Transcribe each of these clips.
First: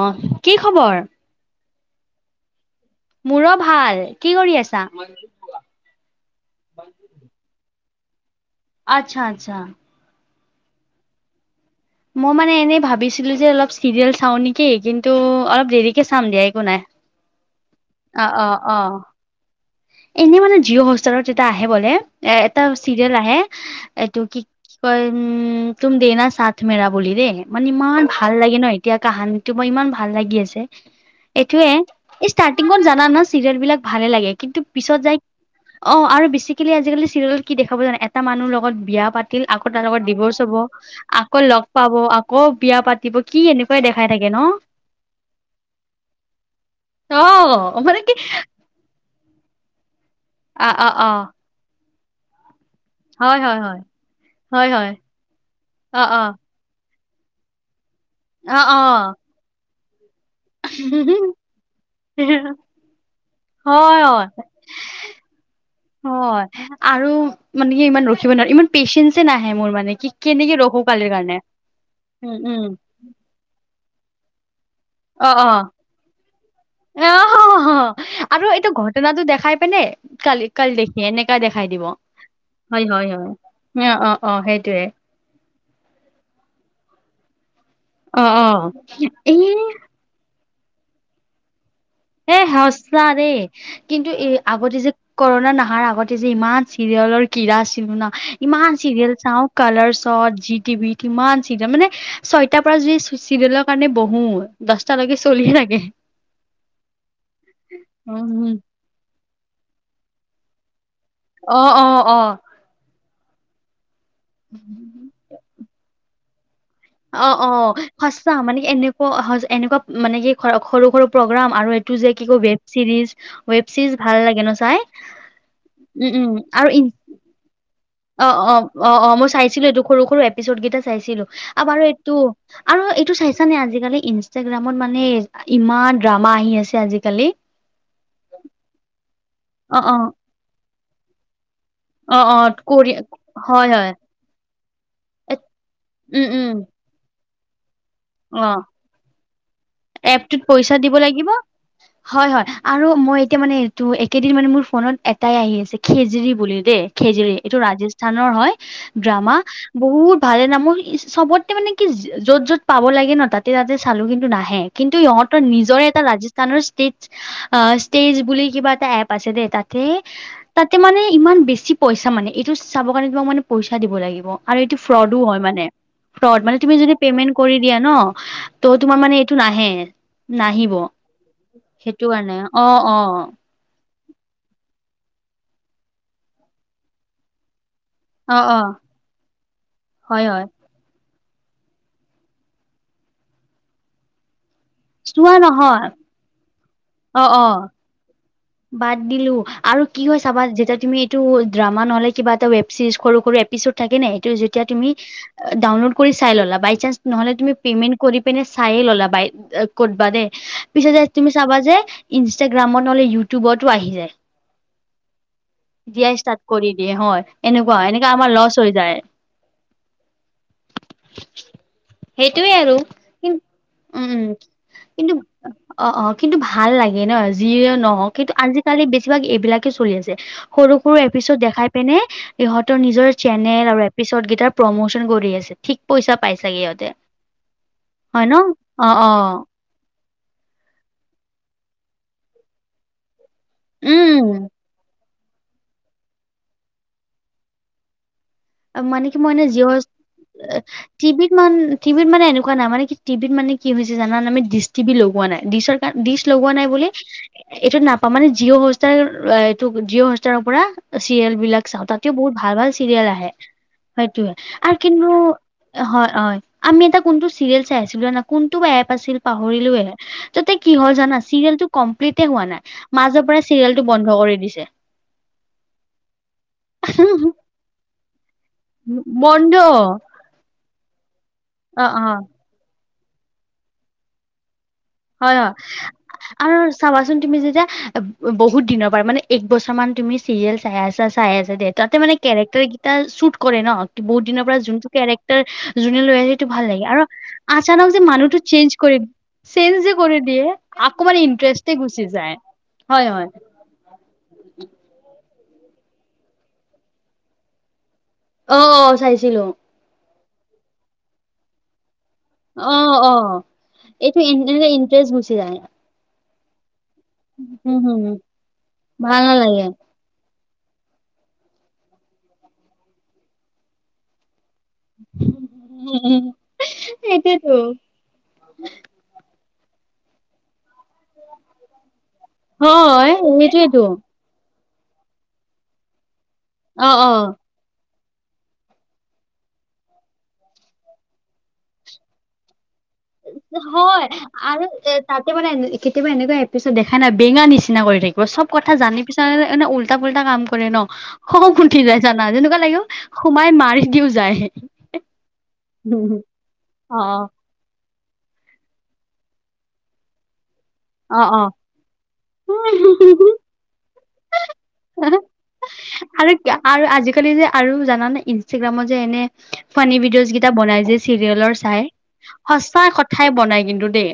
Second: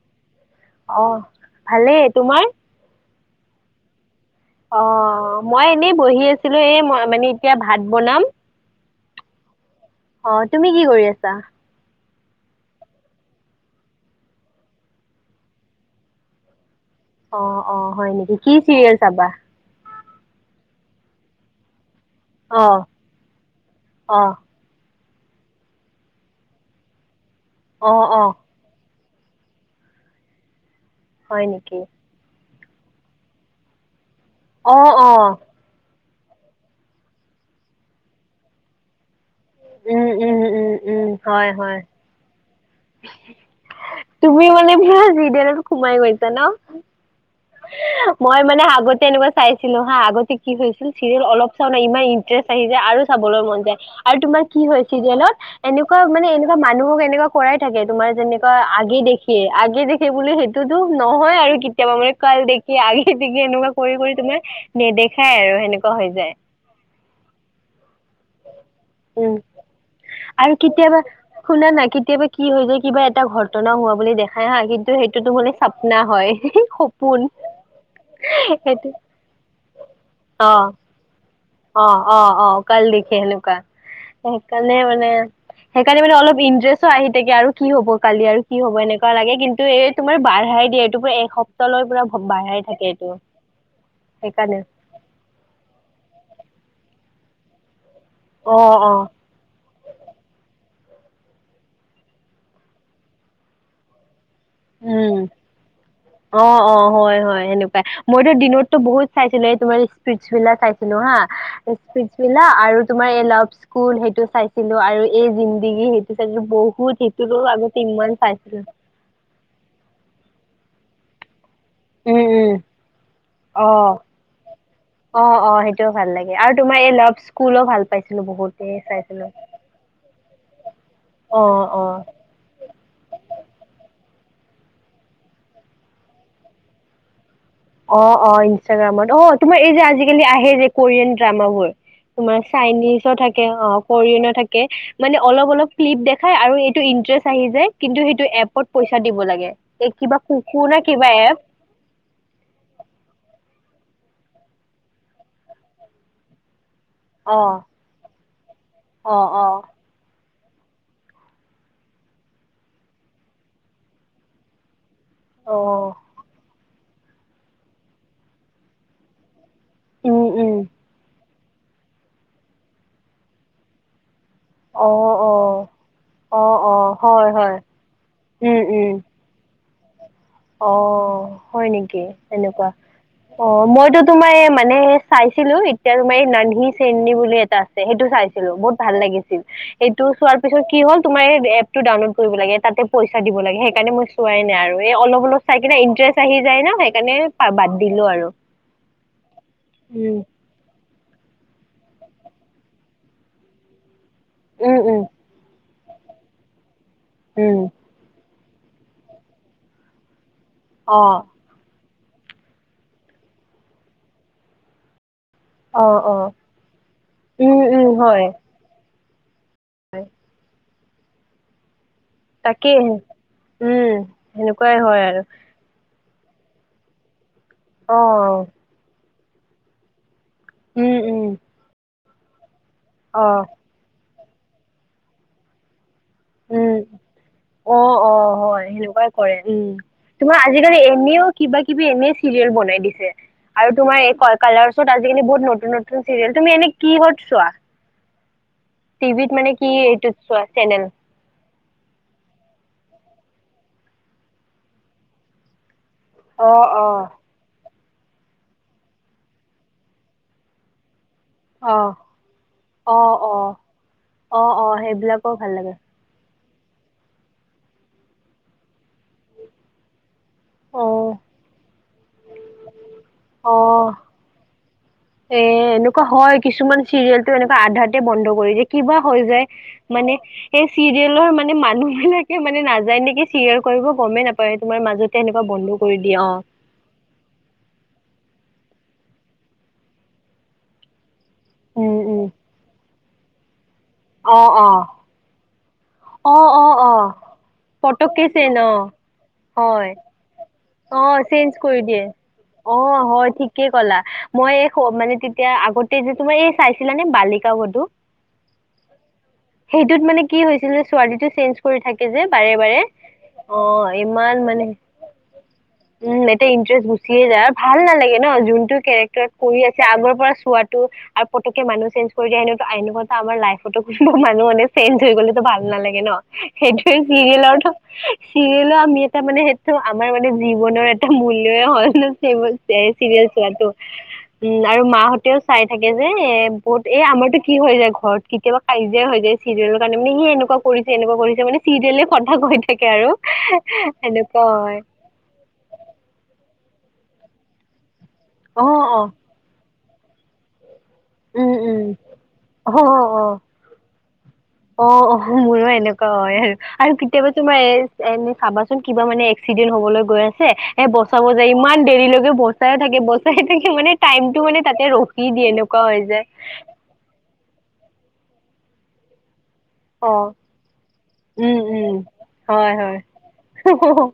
অহ, কি খবৰ? অ', ভালেই, তোমাৰ? মোৰো ভাল, কি কৰি আছা? অ', মই এনেই বহি আছিলো, এ মই মানে এতিয়া ভাত বনাম। আচ্ছা আচ্ছা। অঁ তুমি কি কৰি আছা? মই মানে এনেই ভাবিছিলো যে অলপ চিৰিয়েল চাওঁ নেকি, কিন্তু অলপ দেৰিকে চাম দিয়া একো নাই। অঁ অঁ হয় অ' নেকি, কি অ' চিৰিয়েল অ' চাবা? এনেই মানে জিঅ' হস্তাৰত এটা আহে, বোলে এ এটা অ', চিৰিয়েল আহে এইটো অ', কি কি কয় উম তুমি দে না চাথ মেৰা বুলি দেই, মানে ইমান অ', অ', ভাল লাগে নয়। এতিয়া কাহানীটো মই ইমান ভাল লাগি আছে, হয় এইটোয়ে। নেকি? এই ষ্টাৰ্টিঙত জানা না চিৰিয়েল বিলাক ভালে লাগে কিন্তু অ', পিছত যাই। অ', অঁ আৰু বেচিকেলি আজিকালি চিৰিয়েলত কি দেখাব জানে, এটা মানুহ লগত বিয়া পাত তিল, আকৌ তাৰ লগত উম, উম, ডিভৰ্চ হ'ব, উম, উম, আকৌ হয়, লগ হয়। পাব আকৌ বিয়া পাতিব কি এনে তুমি মানে বিৰাত চিৰিয়েলত সোমাই গৈছা ন। অ মানে কি মই মানে আগতে এনেকুৱা চাই ছিলো হা, আগতে কি অ অ হৈছিল অ চিয়েল অলপ চাও না ইমান ইন্টাৰেষ্ট আহি যায় আৰু হয় চাবলৈ হয় মন যায়, হয় আৰু তোমাৰ কি হয় চিৰিয়েলত অ এনেকুৱা অ মানে এনে মানুহক এনেকুৱা কৰাই থাকে। তোমাৰ যেনেকুৱা অ অ আগে দেখি আগে দেখি বুলি সেই তো নহয় আৰু কেতিয়াবা মানে কাল দেখি আগে দেখি এনেকুৱা কৰি হয় কৰি হয় তোমাৰ নেদেখাই আৰু সেনেকুৱা হৈ যায়। হয় আৰু মানে কি ইমান ৰখিব নোৱাৰো ইমান পেচেঞ্চে উম নাহে মোৰ মানে কি আৰু কেনেকে ৰখো কেতিয়াবা কালিৰ কাৰণে। শুনা নাই কি কেতিয়াবা উম হৈ উম গৈ কিবা এটা ঘটনা হোৱা বুলি দেখাই হা, কিন্তু সেইটোতো অ অ মানে চাপনা হয়। অ পোন আৰু এইটো ঘটনা টো দেখাই পেনে কালি কাল দেখি এনেকা দেখাই দি অঁ অঁ অঁ কাল দেখিয়ে হেনকা অঁ অঁ অঁ সেইটোয়ে। ছে, সেইকাৰণে মানে অলপ ইন্টাৰেষ্টো আহি থাকে আৰু কি হব অ কালি আৰু অ কি হ'ব। এনেকুৱা লাগে এ কিন্তু এই তোমাৰ বাঢ়াই দিয়ে এইটো পোৰা এসপ্তাহ লৈ পোৰা। এ সঁচা দেই কিন্তু এই সেইকাৰণে আগতে যে। কৰোণা নহাৰ আগতে যে ইমান চিৰিয়েলৰ কিৰা আছিলো না, অ ইমান অ চিৰিয়েল চাওঁ। কালাৰচত জি টিভি কিমান চিজন মানে ছয়টাৰ পৰা যদি চিৰিয়েলৰ কাৰণে বহো। দচটালৈকে চলিয়ে থাকে। অঁ অঁ হয় হয় সেনেকুৱাই, মইতো উম দিনতো বহুত চাইছিলো এই তোমাৰ স্পিছ ভিলা চাইছিলো হা অ অ স্পিছ অ ভিলা আৰু তোমাৰ এই লাভ স্কুল সেইটো চাইছিলো আৰু এই জিন্দগী সেইটো চাইছিলো, বহুত অ সেইটোতো অ আগতে ইমান সঁচা চাইছিলো মানে কি এনেকুৱা এনেকুৱা মানে কি সৰু সৰু প্ৰগ্ৰাম আৰু এ টোযে উম কি কই um web series web uh series ভাল লাগে ন চাই। অ অ সেইটোও ভাল উম উম লাগে আৰু তোমাৰ ল কুলো ভাল অ অ অ অ মই চাইছিলো এইটো সৰু সৰু এপিচদ কেইটা চাইছিলো অ আৰু অ বাৰু এইটো। আৰু এইটো চাইছা নে আজিকালি ইনষ্টাগ্ৰামত মানে ইমান ড্ৰামা আহি আছে আজিকালি। অ অ ইনষ্টাগ্ৰামত অ তোমাৰ এই যে আজিকালি আহে যে কোৰিয়ান ড্ৰামাবোৰ অ', তোমাৰ অ', কৰি চাইনিজ ও থাকে অ হয় হয় কোৰিয়ান ও থাকে। মানে এ অলপ অলপ ক্লিপ উম, দেখাই উম, আৰু এইটো ইন্টাৰেষ্ট আহি যায় কিন্ত সেইটো অ', এপত পইচা দিব লাগে কিবা এপটোত কুুকু পইচা নে দিব কিবা লাগিব এপ হয় হয় আৰু মই এতিয়া মানে এইটো একেদিন মানে মোৰ ফোনত এটাই আহি আছে খেযেৰি বুলি দেই। খেযেৰি অ এইটো ৰাজস্থানৰ হয় অ ড্ৰামা। অ বহুত ভালে না মোৰ চবতে মানে কি য'ত য'ত। পাব লাগে ন তাতে তাতে চালো কিন্তু নাহে কিন্তু ইহঁতৰ অ নিজৰে এটা ৰাজচ স্থানৰ ষ্টেজ ষ্টেজ বুলি কিবা এটা এপ আছে দে তাত তে উম উম তাতে মানে ইমান বেছি পইচা মানে এইটো চাব কাৰণে তোমাক মানে পইচা দিব লাগিব। আৰু এইটো অ ফ্ৰডো অ হয় মানে ফ্ৰড অ মানে অ তুমি যদি হয় পেইমেণ্ট কৰি হয় দিয়া ন উম ত উম তোমাৰ মানে এইটো নাহে। অ নাহিব হয় নেকি সেইটো কাৰণে অ তেনেকুৱা অ। অ মইতো তোমাৰ এ মানে হে চাইছিলো এতিয়া তোমাৰ এই নানহি চেনহি বুলি এটা। আছে সেইটো অ চাইছিলো অ বহুত ভাল লাগিছিল সেইটো হয় চোৱাৰ হয় পিছত কি হ'ল তোমাৰ এপ টো ডাউনলোড কৰিব লাগে তাতে পইচা দিব লাগে সেইকাৰণে মই চোৱাই নাই আৰু এই অ অলপ চোৱা চাই কিনে নহয় ইণ্টাৰেষ্ট আহি যায় ন সেইকাৰণে অ অ বাদ দিলো আৰু। বাদ দিলো আৰু কি উম হয় চাবা যেতিয়া তুমি টো ড্ৰামা নহলে কিবা এটা ৱেবচিজ সৰু সৰু এপিচড থাকে নাই এইটো যেতিয়া উম তুমি উম ডাউনলোড কৰি চাই ললা বাইচাঞ্চ নহ'লে তুমি উম পেমেণ্ট কৰি পিনে চায়ে ল'লা বাই কতবা দেই পিছত অ যে তুমি চাবা যে ইনষ্টাগ্ৰামত নহলে ইউটিউবতো আহি যায়। অ অ দিয়াই ষ্টাৰ্ট কৰি দিয়ে হয় উম এনেকুৱা উম এনেকা হয় আমাৰ লচ হৈ যায়। হয়। সেইটোৱে আৰু তাকেই কিন্ত উম সেনেকুৱাই হয় কিন্তু আৰু অ অ কিন্তু ভাল লাগে ন যিয়ে অ নহওক। কিন্তু আজিকালি বেছিভাগ এইবিলাকে চলি আছে সৰু উম সৰু উম এপিছত দেখাই পিনে ইহঁতৰ নিজৰ অ চেনেল আৰু এপিচড কেইটাৰ প্ৰমোচন কৰি আছে ঠিক পইচা পাইছাগে উম ইহঁতে অ', হয় ন অ', অ সেনেকুৱাই অ। কৰে উম। তোমাৰ আজিকালি এনেও কিবা কিবি এনে চিৰিয়েল বনাই দিছে আৰু তোমাৰ এই উম কালাৰছত কিনে বহুত নতুন নতুন চিৰিয়েল তুমি এনে কি ক'ত চোৱা? মানে কি টিভিত মই এনে জিঅ স এইটোত চোৱা আ চেনেল? টি ভিত মান টি ভিত মানে এনেকুৱা নাই কি টি ভিত মানে কি হৈছে জানা আমি ডিচ টি ভি লগোৱা নাই ডিচৰ ডিচ লগোৱা নাই অ', বুলি অ'। এইটো নাপাওঁ মানে জিঅ' হোষ্টাৰ এইটো জিঅ' হোষ্টাৰৰ পৰা চিৰিয়েল বিলাক চাওঁ অ', তাতেও বহুত ভাল ভাল চিৰিয়েল অ', আহে। অ', সেইটোয়ে অ', আৰু অ', কিন্তু সেইবিলাকো ভাল লাগে হয় হয়। আমি এটা কোনটো চিৰিয়েল চাই আছিলো ন কোনটো এপ আছিল পাহৰিলো এ ততে কি হল অ', জানা? চিৰিয়েলটো কমপ্লিতে হোৱা নাই, মাজৰ পৰা চিৰিয়েলটো অ'। বন্ধ কৰি দিছে। এ এনেকুৱা হয় কিছুমান চিৰিয়েলতো এনেকুৱা আধাতে বন্ধ কৰি দি কিবা হৈ যায় বন্ধ মানে সেই চিৰিয়েলৰ মানে অ অ মানুহবিলাকে মানে নাযায় নেকি চিৰিয়াল কৰিব গমেই নাপায় তোমাৰ মাজত হয় হয় আৰ চাবাচোন তুমি যেতিয়া আ ব বহুত দিনৰ পৰা মানে এক বছৰ মান তুমি চিৰিয়েল চাই আছা চাই আছা দে উম তাহাতে মানে উম কেৰেক্টাৰ কেইটা চুট কৰে ন। বহুত অ দিনৰ পৰা অ যোনটো কেৰেক তাৰ জোনে লৈ অ আহিটো অ ভাল লাগে অ আৰু আচানক যে পতককে মানুহটো চেন অ চেঞ্জ কৰি চেঞ্জ হয় যে কৰি দিয়ে অ আকৌ মানে চেঞ্জ ইন্টাৰেষ্টে কৰি গুচি দিয়ে, যায় অ হয় ঠিক কি কলা মই এই স মানে তেতিয়া আগতে যে তোমাৰ এই চাইছিলা নে বালিকা বধু? অ অ চাইছিলো। সেইটোত মানে কি হৈছিল যে ছোৱালীটো চেঞ্জ কৰি থাকে যে বাৰে বাৰে অ ইমান মানে ছেচ গুচি য়ায়। উম এয়া ইণ্টাৰেষ্ট গুচিয়ে যায় আৰু ভাল হম হম নালাগে ন যোনটো ভাল কেৰেক্টাৰ কৰি নালাগে আছে আগৰ পৰা চোৱাত টো আৰু পতককে মানুহ চেঞ্জ কৰি দিয়া সেনেকুৱা আইনখনত আমাৰ লাইফতো হুহু মানুহ নে চেঞ্জ হৈ গলেতো ভাল নালাগে ন সেইটোৱে সেইটোয়েতো চিৰিয়েলৰটো চিৰিয়েলো আমি এটা মানে সেইটো আমাৰ মানে জীৱনৰ এট টা মূল্য হয় ন ছেবল ছেই হয় ছিৰিয়েল চোৱাটো। সেইটোয়েতো উম আৰু মাহঁতেও চাই থাকে যে এ বহুত অ এই অ আমাৰতো কি হৈ যায় ঘৰত কেতিয়াবা কাজিয়া হৈ যায় চিৰিয়েলৰ কাৰণে মানে সি এনেকুৱা কৰিছে এনেকুৱা কৰিছে মানে চিৰিয়েলে কথা কৈ থাকে আৰু এহ এহ হয় সেনেকুৱা আৰু হয়। এ তাতে মানে কেতিয়াবা এনেকুৱা এপিছড দেখা নাই বেঙা নিচিনা কৰি থাক বচব কথা অ', জানি অ'। পিছা এনে এনে উল্টা পুলটা কাম কৰে ন? হহ উম উম ফুঠি যায় জানা যেনেকুৱা অ লাগে অ সোমাই মাৰি দিও যায়। অ অহ মোৰো এনেকুৱা হয় আৰু অ আৰু কেতিয়াবাতো তোমাৰ ৰে এনে চাবাচোন কিবা মানে এক্সিডেন্ট হবলৈ গৈ আছে এ অ বচাব অ যায় ইমান দেৰিলৈকে বচাই থাকে বচাই থাকে মানে টাইমটো মানে তাতে ৰখি দিয়ে এনেকুৱা হয় আৰু যায়। আৰু আজিকালি যে আৰু জানানে ইনষ্টাগ্ৰামত যে এনে ফানী অ ভিডিঅ'জ কেইটা বনাই যে উম চিৰিয়েলৰ চাই উম হয় সঁচাই হয় কথাই বনাই কিন্তু দেই,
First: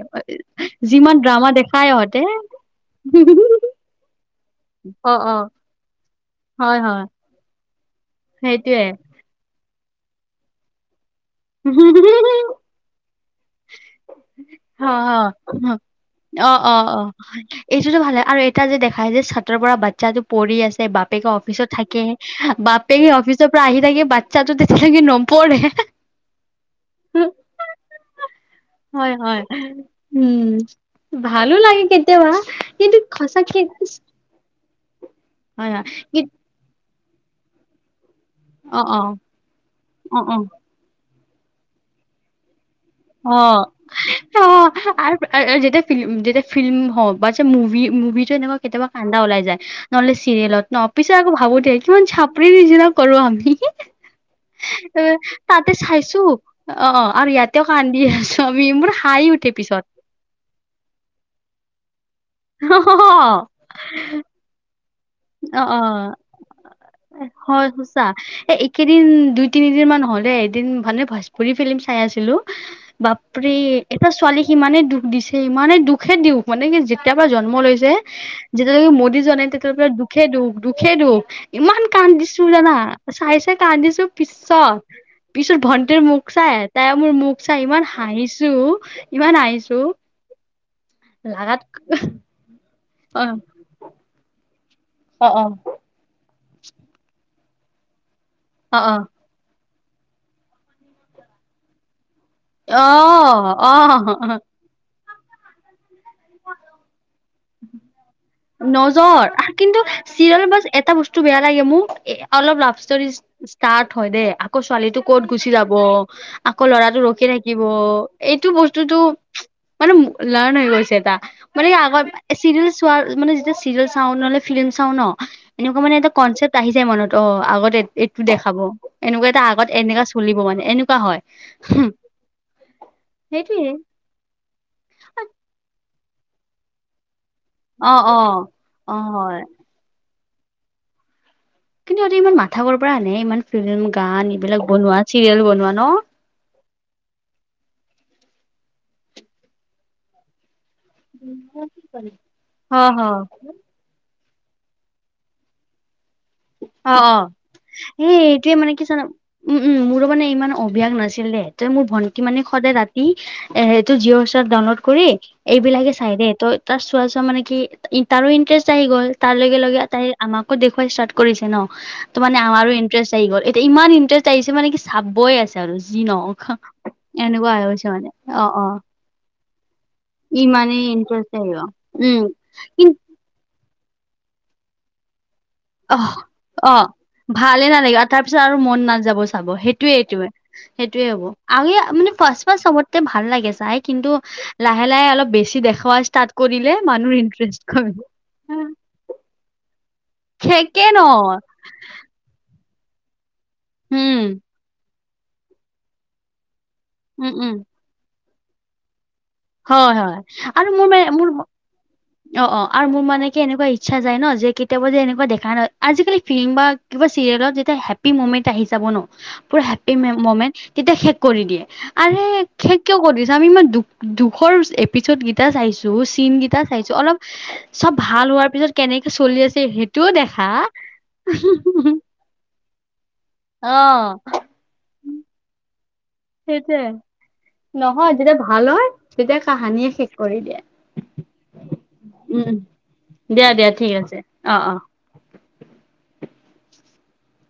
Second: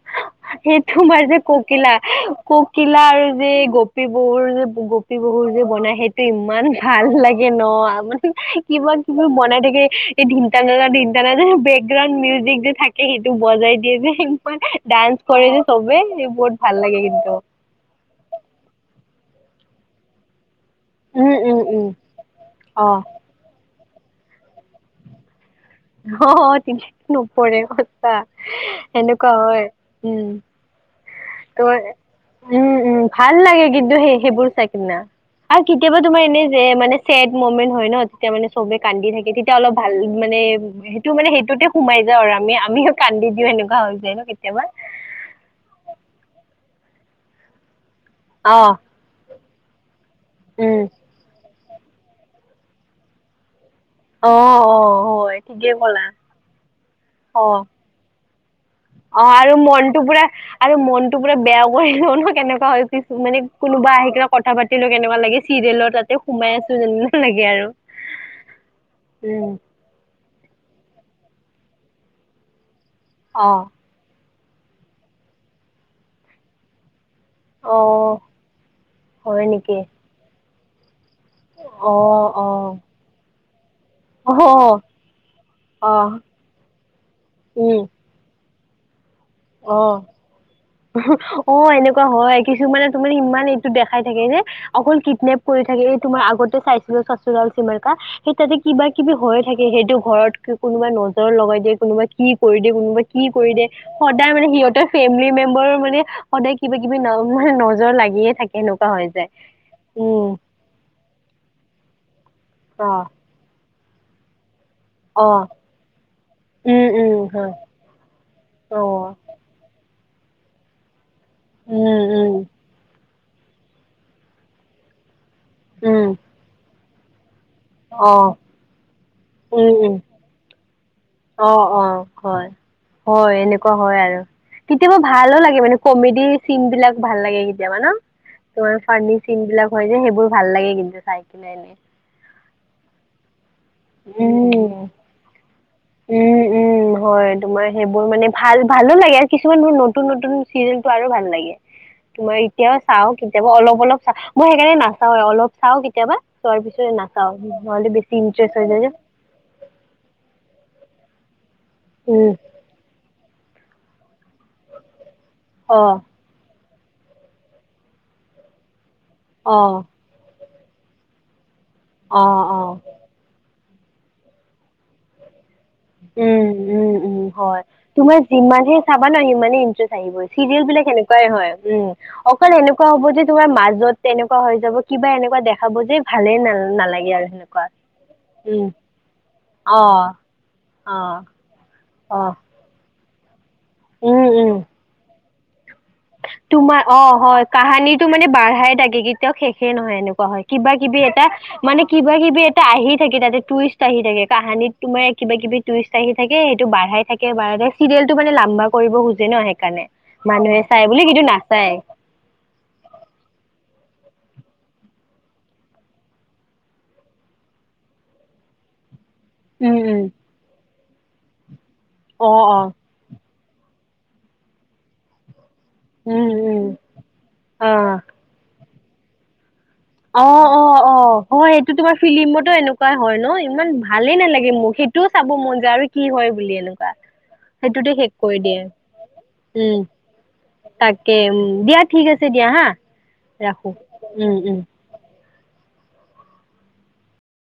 সেই যিমান ড্ৰামা দেখাই ইহঁতে ছিলা আৰু যে গ পী বহুৰ অ গপী অ বহু যে বনাই সেইটো ইমান হয় হয় ভাল লাগে ন আমাৰ সেইটোয়ে কিবা কিবি বনাই থাকে এই ধিন টানানা ধিন টানানা বেকগ্ৰাউণ্ড মিউজিক যে থাক সেইটো বজাই দিয়ে যে ইমান হয় ডান্স কৰে যে হয় চবে সেই অ বহুত অ ভাল অ লাগে কিন্তু। এইটোতো ভাল হয় আৰু এটা যে দেখা যায় যে ছাতৰ পৰা বাচ্ছাটো পৰি আছে বাপেকে উম উম অফিচত উম থাকে, অ বাপেকে অফিচ চ পৰা আহি থাকে বাচ্ছাটো তেনেকে নপঢ়ে। অ তিনি নোপৰে সচা। সেনেকুৱা হয় উম। ভালো তোমাৰ, লাগে কেতিয়াবা উম কিন্তু উম ভাল সঁচাকে লাগে কিন্তু সেই সেইবোৰ চাই কিনা আৰু হয় হয় কেতিয়াবা কি তোমাৰ এনে যে মানে ছেড মমেন্ট হয় ন তেতিয়া মানে চবে অ অ কান্দি থাকে তেতিয়া অলপ ভাল অ অ মানে সেইটো মানে সেইটোতে সোমাই যাওঁ আৰু আমি আমি। কান্দি অ দিও এনেকুৱা হৈ যায় ন অ কেতিয়াবা? যেতিয়া ফিল্ম যেতিয়া ফিল্ম হওঁক বা যে মুভি মুভিটো এনেকুৱা অ', কেতিয়াবা কান্দা ওলাই যায়। নহলে চিৰিয়েলত ন উম, পিছত আকৌ ভাবো দিয় কিমান চাপৰি নিচিনা কৰোঁ আমি। অ', অ', এ হয় তাতে ঠিকেই ক'লা চাইছো অ আৰু ইয়াত- অ'। তেওঁ কান্দি আছোঁ আমি মোৰ হাঁহি অ', উঠে আৰু পিছত। মনটো পুৰা আৰু মনতটো পুৰা বেয়া কৰি লও ন কেনেকুৱা হৈছো মানে কোনোবা আহি কথা পাতি কেনেকুৱা লাগে অ অ চিৰিয়েলৰ তাতে সোমাই আছোঁ যেনেুৱা লাগে হয় আৰু এ চা সঁচা একেইদিন দুই উম, তিনিদিন মান হলে এদিন মানে ভোজপুৰী ফিল্ম চাই আছিলোঁ বাপৰে অ', এটা ছোৱালীক ইমানেই দুখ দিছে ইমানেই দুখে দিও মানে কি? তেতিয়াৰ পৰা জন্ম লৈছে অ', যেতিয়ালৈকে মৰি যোৱা হয় নাই তেতিয়াৰ নেকি? পৰা পৰা দুখে দুখ দুখে দুখ। ইমান অ', কান্দিছোঁ জানা অ', চাই চাই কান্দিছোঁ। পিছত অ', পিছত ভন্টিৰ অ', মুখ চাই তাই মোৰ মুখ চাই ইমান উম, হাঁহিছো। ইমান অ হাঁহিছো অ লাগাত এনেকুৱা হয়। কিছুমানে তুমি অ ইমান এইটো দেখাই থাকে যে অকল অ কিডনেপ অ কৰি থাকে। তোমাৰ আগতে চাইছিলো চচুৰাল চিমাৰকা সেই তাতে অ কিবা কিবি হয়। থাকে সেইটো ঘৰত কোনোবা নজৰ লগাই দিয়ে কোনোবা কি কৰি দিয়ে অ কোনোবা কি কৰি দিয়ে? অ সদায় অ মানে সিহঁতৰ ফেমিলি মেম্বাৰৰ মানে সদায় কিবা কিবি ন মানে নজৰ লাগিয়ে থাকে? সেনেকুৱা হৈ যায়। নজৰ আহ কিন্তু উম, চিৰিয়েলত এটা বস্তু বেয়া লাগে মোক অলপ লাভ অ', ষ্টতৰি ষ্টাৰত হয় দে আকৌ ছোৱালীটোক- ক'ত অ', গুচি যাব আকৌ উম, ল'ৰাটো উম, ৰখি হয়, থাকিব এইটো বস্তুতটো। অ', মানে লাৰ্ণ হৈ গৈছে এটা মানে উম, আগত উম, চিৰিয়েল চোৱাৰ। মানে যেতিয়া চিৰিয়েল চাও নহলে ফিল্ম চাওঁ ন এনেকুৱা মানে উম, এটা কনচেপ্ট আহি যায় মনত অ আগতে এইটো অ', দেখাব এনেকুৱা এটা আগত উম, উম। এনেককা চলিব মানে এনেকুৱা হয়। অ অ হয় হয় সেইটোয়ে এনেকুৱা হয় আৰু কেতিয়াবা ভালো লাগে মানে কমেডি চিন বিলাক ভাল লাগে? কেতিয়াবা ন অ মান অ ন তোমাৰ অ হয় ফানিচিন বিলাক হয় যে সেইবোৰ ভাল লাগে কিন্তু চাই কিনে এনে কিন্তু ইহঁতে ইমান মাথা পৰা আনে ইমান ফিল্ম গান এইবিলাক উম। বনোৱা চিৰিয়েল বনোৱা ন। উম উম হয় তোমাৰ সেইবোৰ মানে ভাল ভালো লাগে আৰু কিছুমান নতুন-নতুন। চিৰিয়েলটো আৰু ভাল লাগে তোমাৰ অ এতিয়াও হ চাও কেতিয়াবা অলপ অলপ মই সেইকাৰণে নাচাও অলপ চাওঁ কেতিয়াবা? চোৱাৰ অ পিছয় অ নাচাও নহ'লে বেছি এই এইটোৱে ইণ্টাৰেষ্ট হৈ মানে কি যায় যে। জান উম উম মোৰো মানে ইমান অভ্যাস নাছিল দেই তই মোৰ ভন্টি উম, মানে সদায় ৰাতি এ এইটো জিঅ' চ ডাউনলোড কৰি এইবিলাকে অ', চাই দে ত- তাৰ চোৱা চোৱা মানে কি তাৰো ইণ্টাৰেষ্ট আহি গ'ল তাৰ লগে লগে অ', তাই আমাকো দেখুৱাই ষ্টাৰ্ট। কৰিছে ন ত মানে অ', আমাৰো অ'। ইণ্টাৰেষ্ট আহি গ'ল এতিয়া ইমান ইন্টাৰেষ্ট আহিছে মানে কি চাবই আছে? আৰু যি নহওক উম, উম, উম, এনেকুৱা হয়। হৈছে মানে তোমাৰ অ', অ', যিমানে চাবা নহয় ইমানেই ইন্টাৰেষ্ট আহি গ'ল ই চিৰিয়েল মানে বিলাক এনেকুৱাই ইণ্টাৰেষ্ট হয় আহিব উম অকল এনেকুৱা কিন হ'ব যে। তোমাৰ মাজত তেনেকুৱা হৈ যাব কিবা এনেকুৱা দেখা? অ', অ', ভালেই নালাগে তাৰপিছত আৰু উম, মন নাযাব চাব সেইটোয়ে অ', এইটোৱে- সেইটোয়ে হ'ব অ', আহি মানে অ', ফাষ্ট ফাষ্ট চবতকে ভাল লাগে চাই কিন্তু উম, উম। লাহে লাহে লাহে অলপ বেছি দেখুৱা তোমাৰ অ', হয় কাহানিটো মানে বাঢ়াই থাকে কেতিয়াও শেষে নহয় এনেকুৱা কোৱা হয় কিবা থাকে ন কিবি এটা? মানে কিবা কিবি এটা আহি থাকে তাতে টুৰিষ্ট আহি থাকে উম কাহানিত তোমাৰ কিবা কিবি টুৰিষ্ট আহি থাকে সেইটো বাঢ়াই থাকে উম উম বাঢ়াই চিৰিয়েলটো মানে লাম্বা কৰিব খোজে ন- সেইকাৰণে হয় হয় মানুহে আৰু চাই মোৰ মে বুলি কিন্তু মোৰ নাচায় অ', অ', আৰু মোৰ মানে কি এনেকুৱা ইচ্ছা যায় ন যে কেতিয়াবা যে এনেকুৱা দেখা নাই আজিকালি ফিলিং বা কিবা চিৰিয়েলত যেতিয়া হেপী মুমেন্ট আহি যাব ন- পুৰা উম হেপী উম মুমেণ্ট তেতিয়া শেষ কৰি দিয়ে আৰু অ অ শেষ কিয় কৰি দিছো আমি ইমান দুখ দুখৰ এপিছড গেইটা চাইছো উম চিনকেইটা উম চাইছো অলপ অ চব ভাল হোৱাৰ পিছত। কেনেকে চলি আছে সেই- অ', অ', অ', হয় সেইটো তোমাৰ ফিলিমতো এনেকুৱাই হয় ন ইমান অ ভালেই নালাগে মোক সেই- মোৰ চাব মন যায় আৰু- কি হয় বুলি সেইটোয়ে এনেকুৱা সেইটোতে নহয় শেষ যেতিয়া কৰি দিয়ে ভাল হয় তেতিয়া উম। কাহানীয়ে শেষ কৰি দিয়া। তাকে উম দিয়া ঠিক আছে দিয়া হা দিয়া ৰাখো দিয়া ঠিক আছে উম অ উম। অ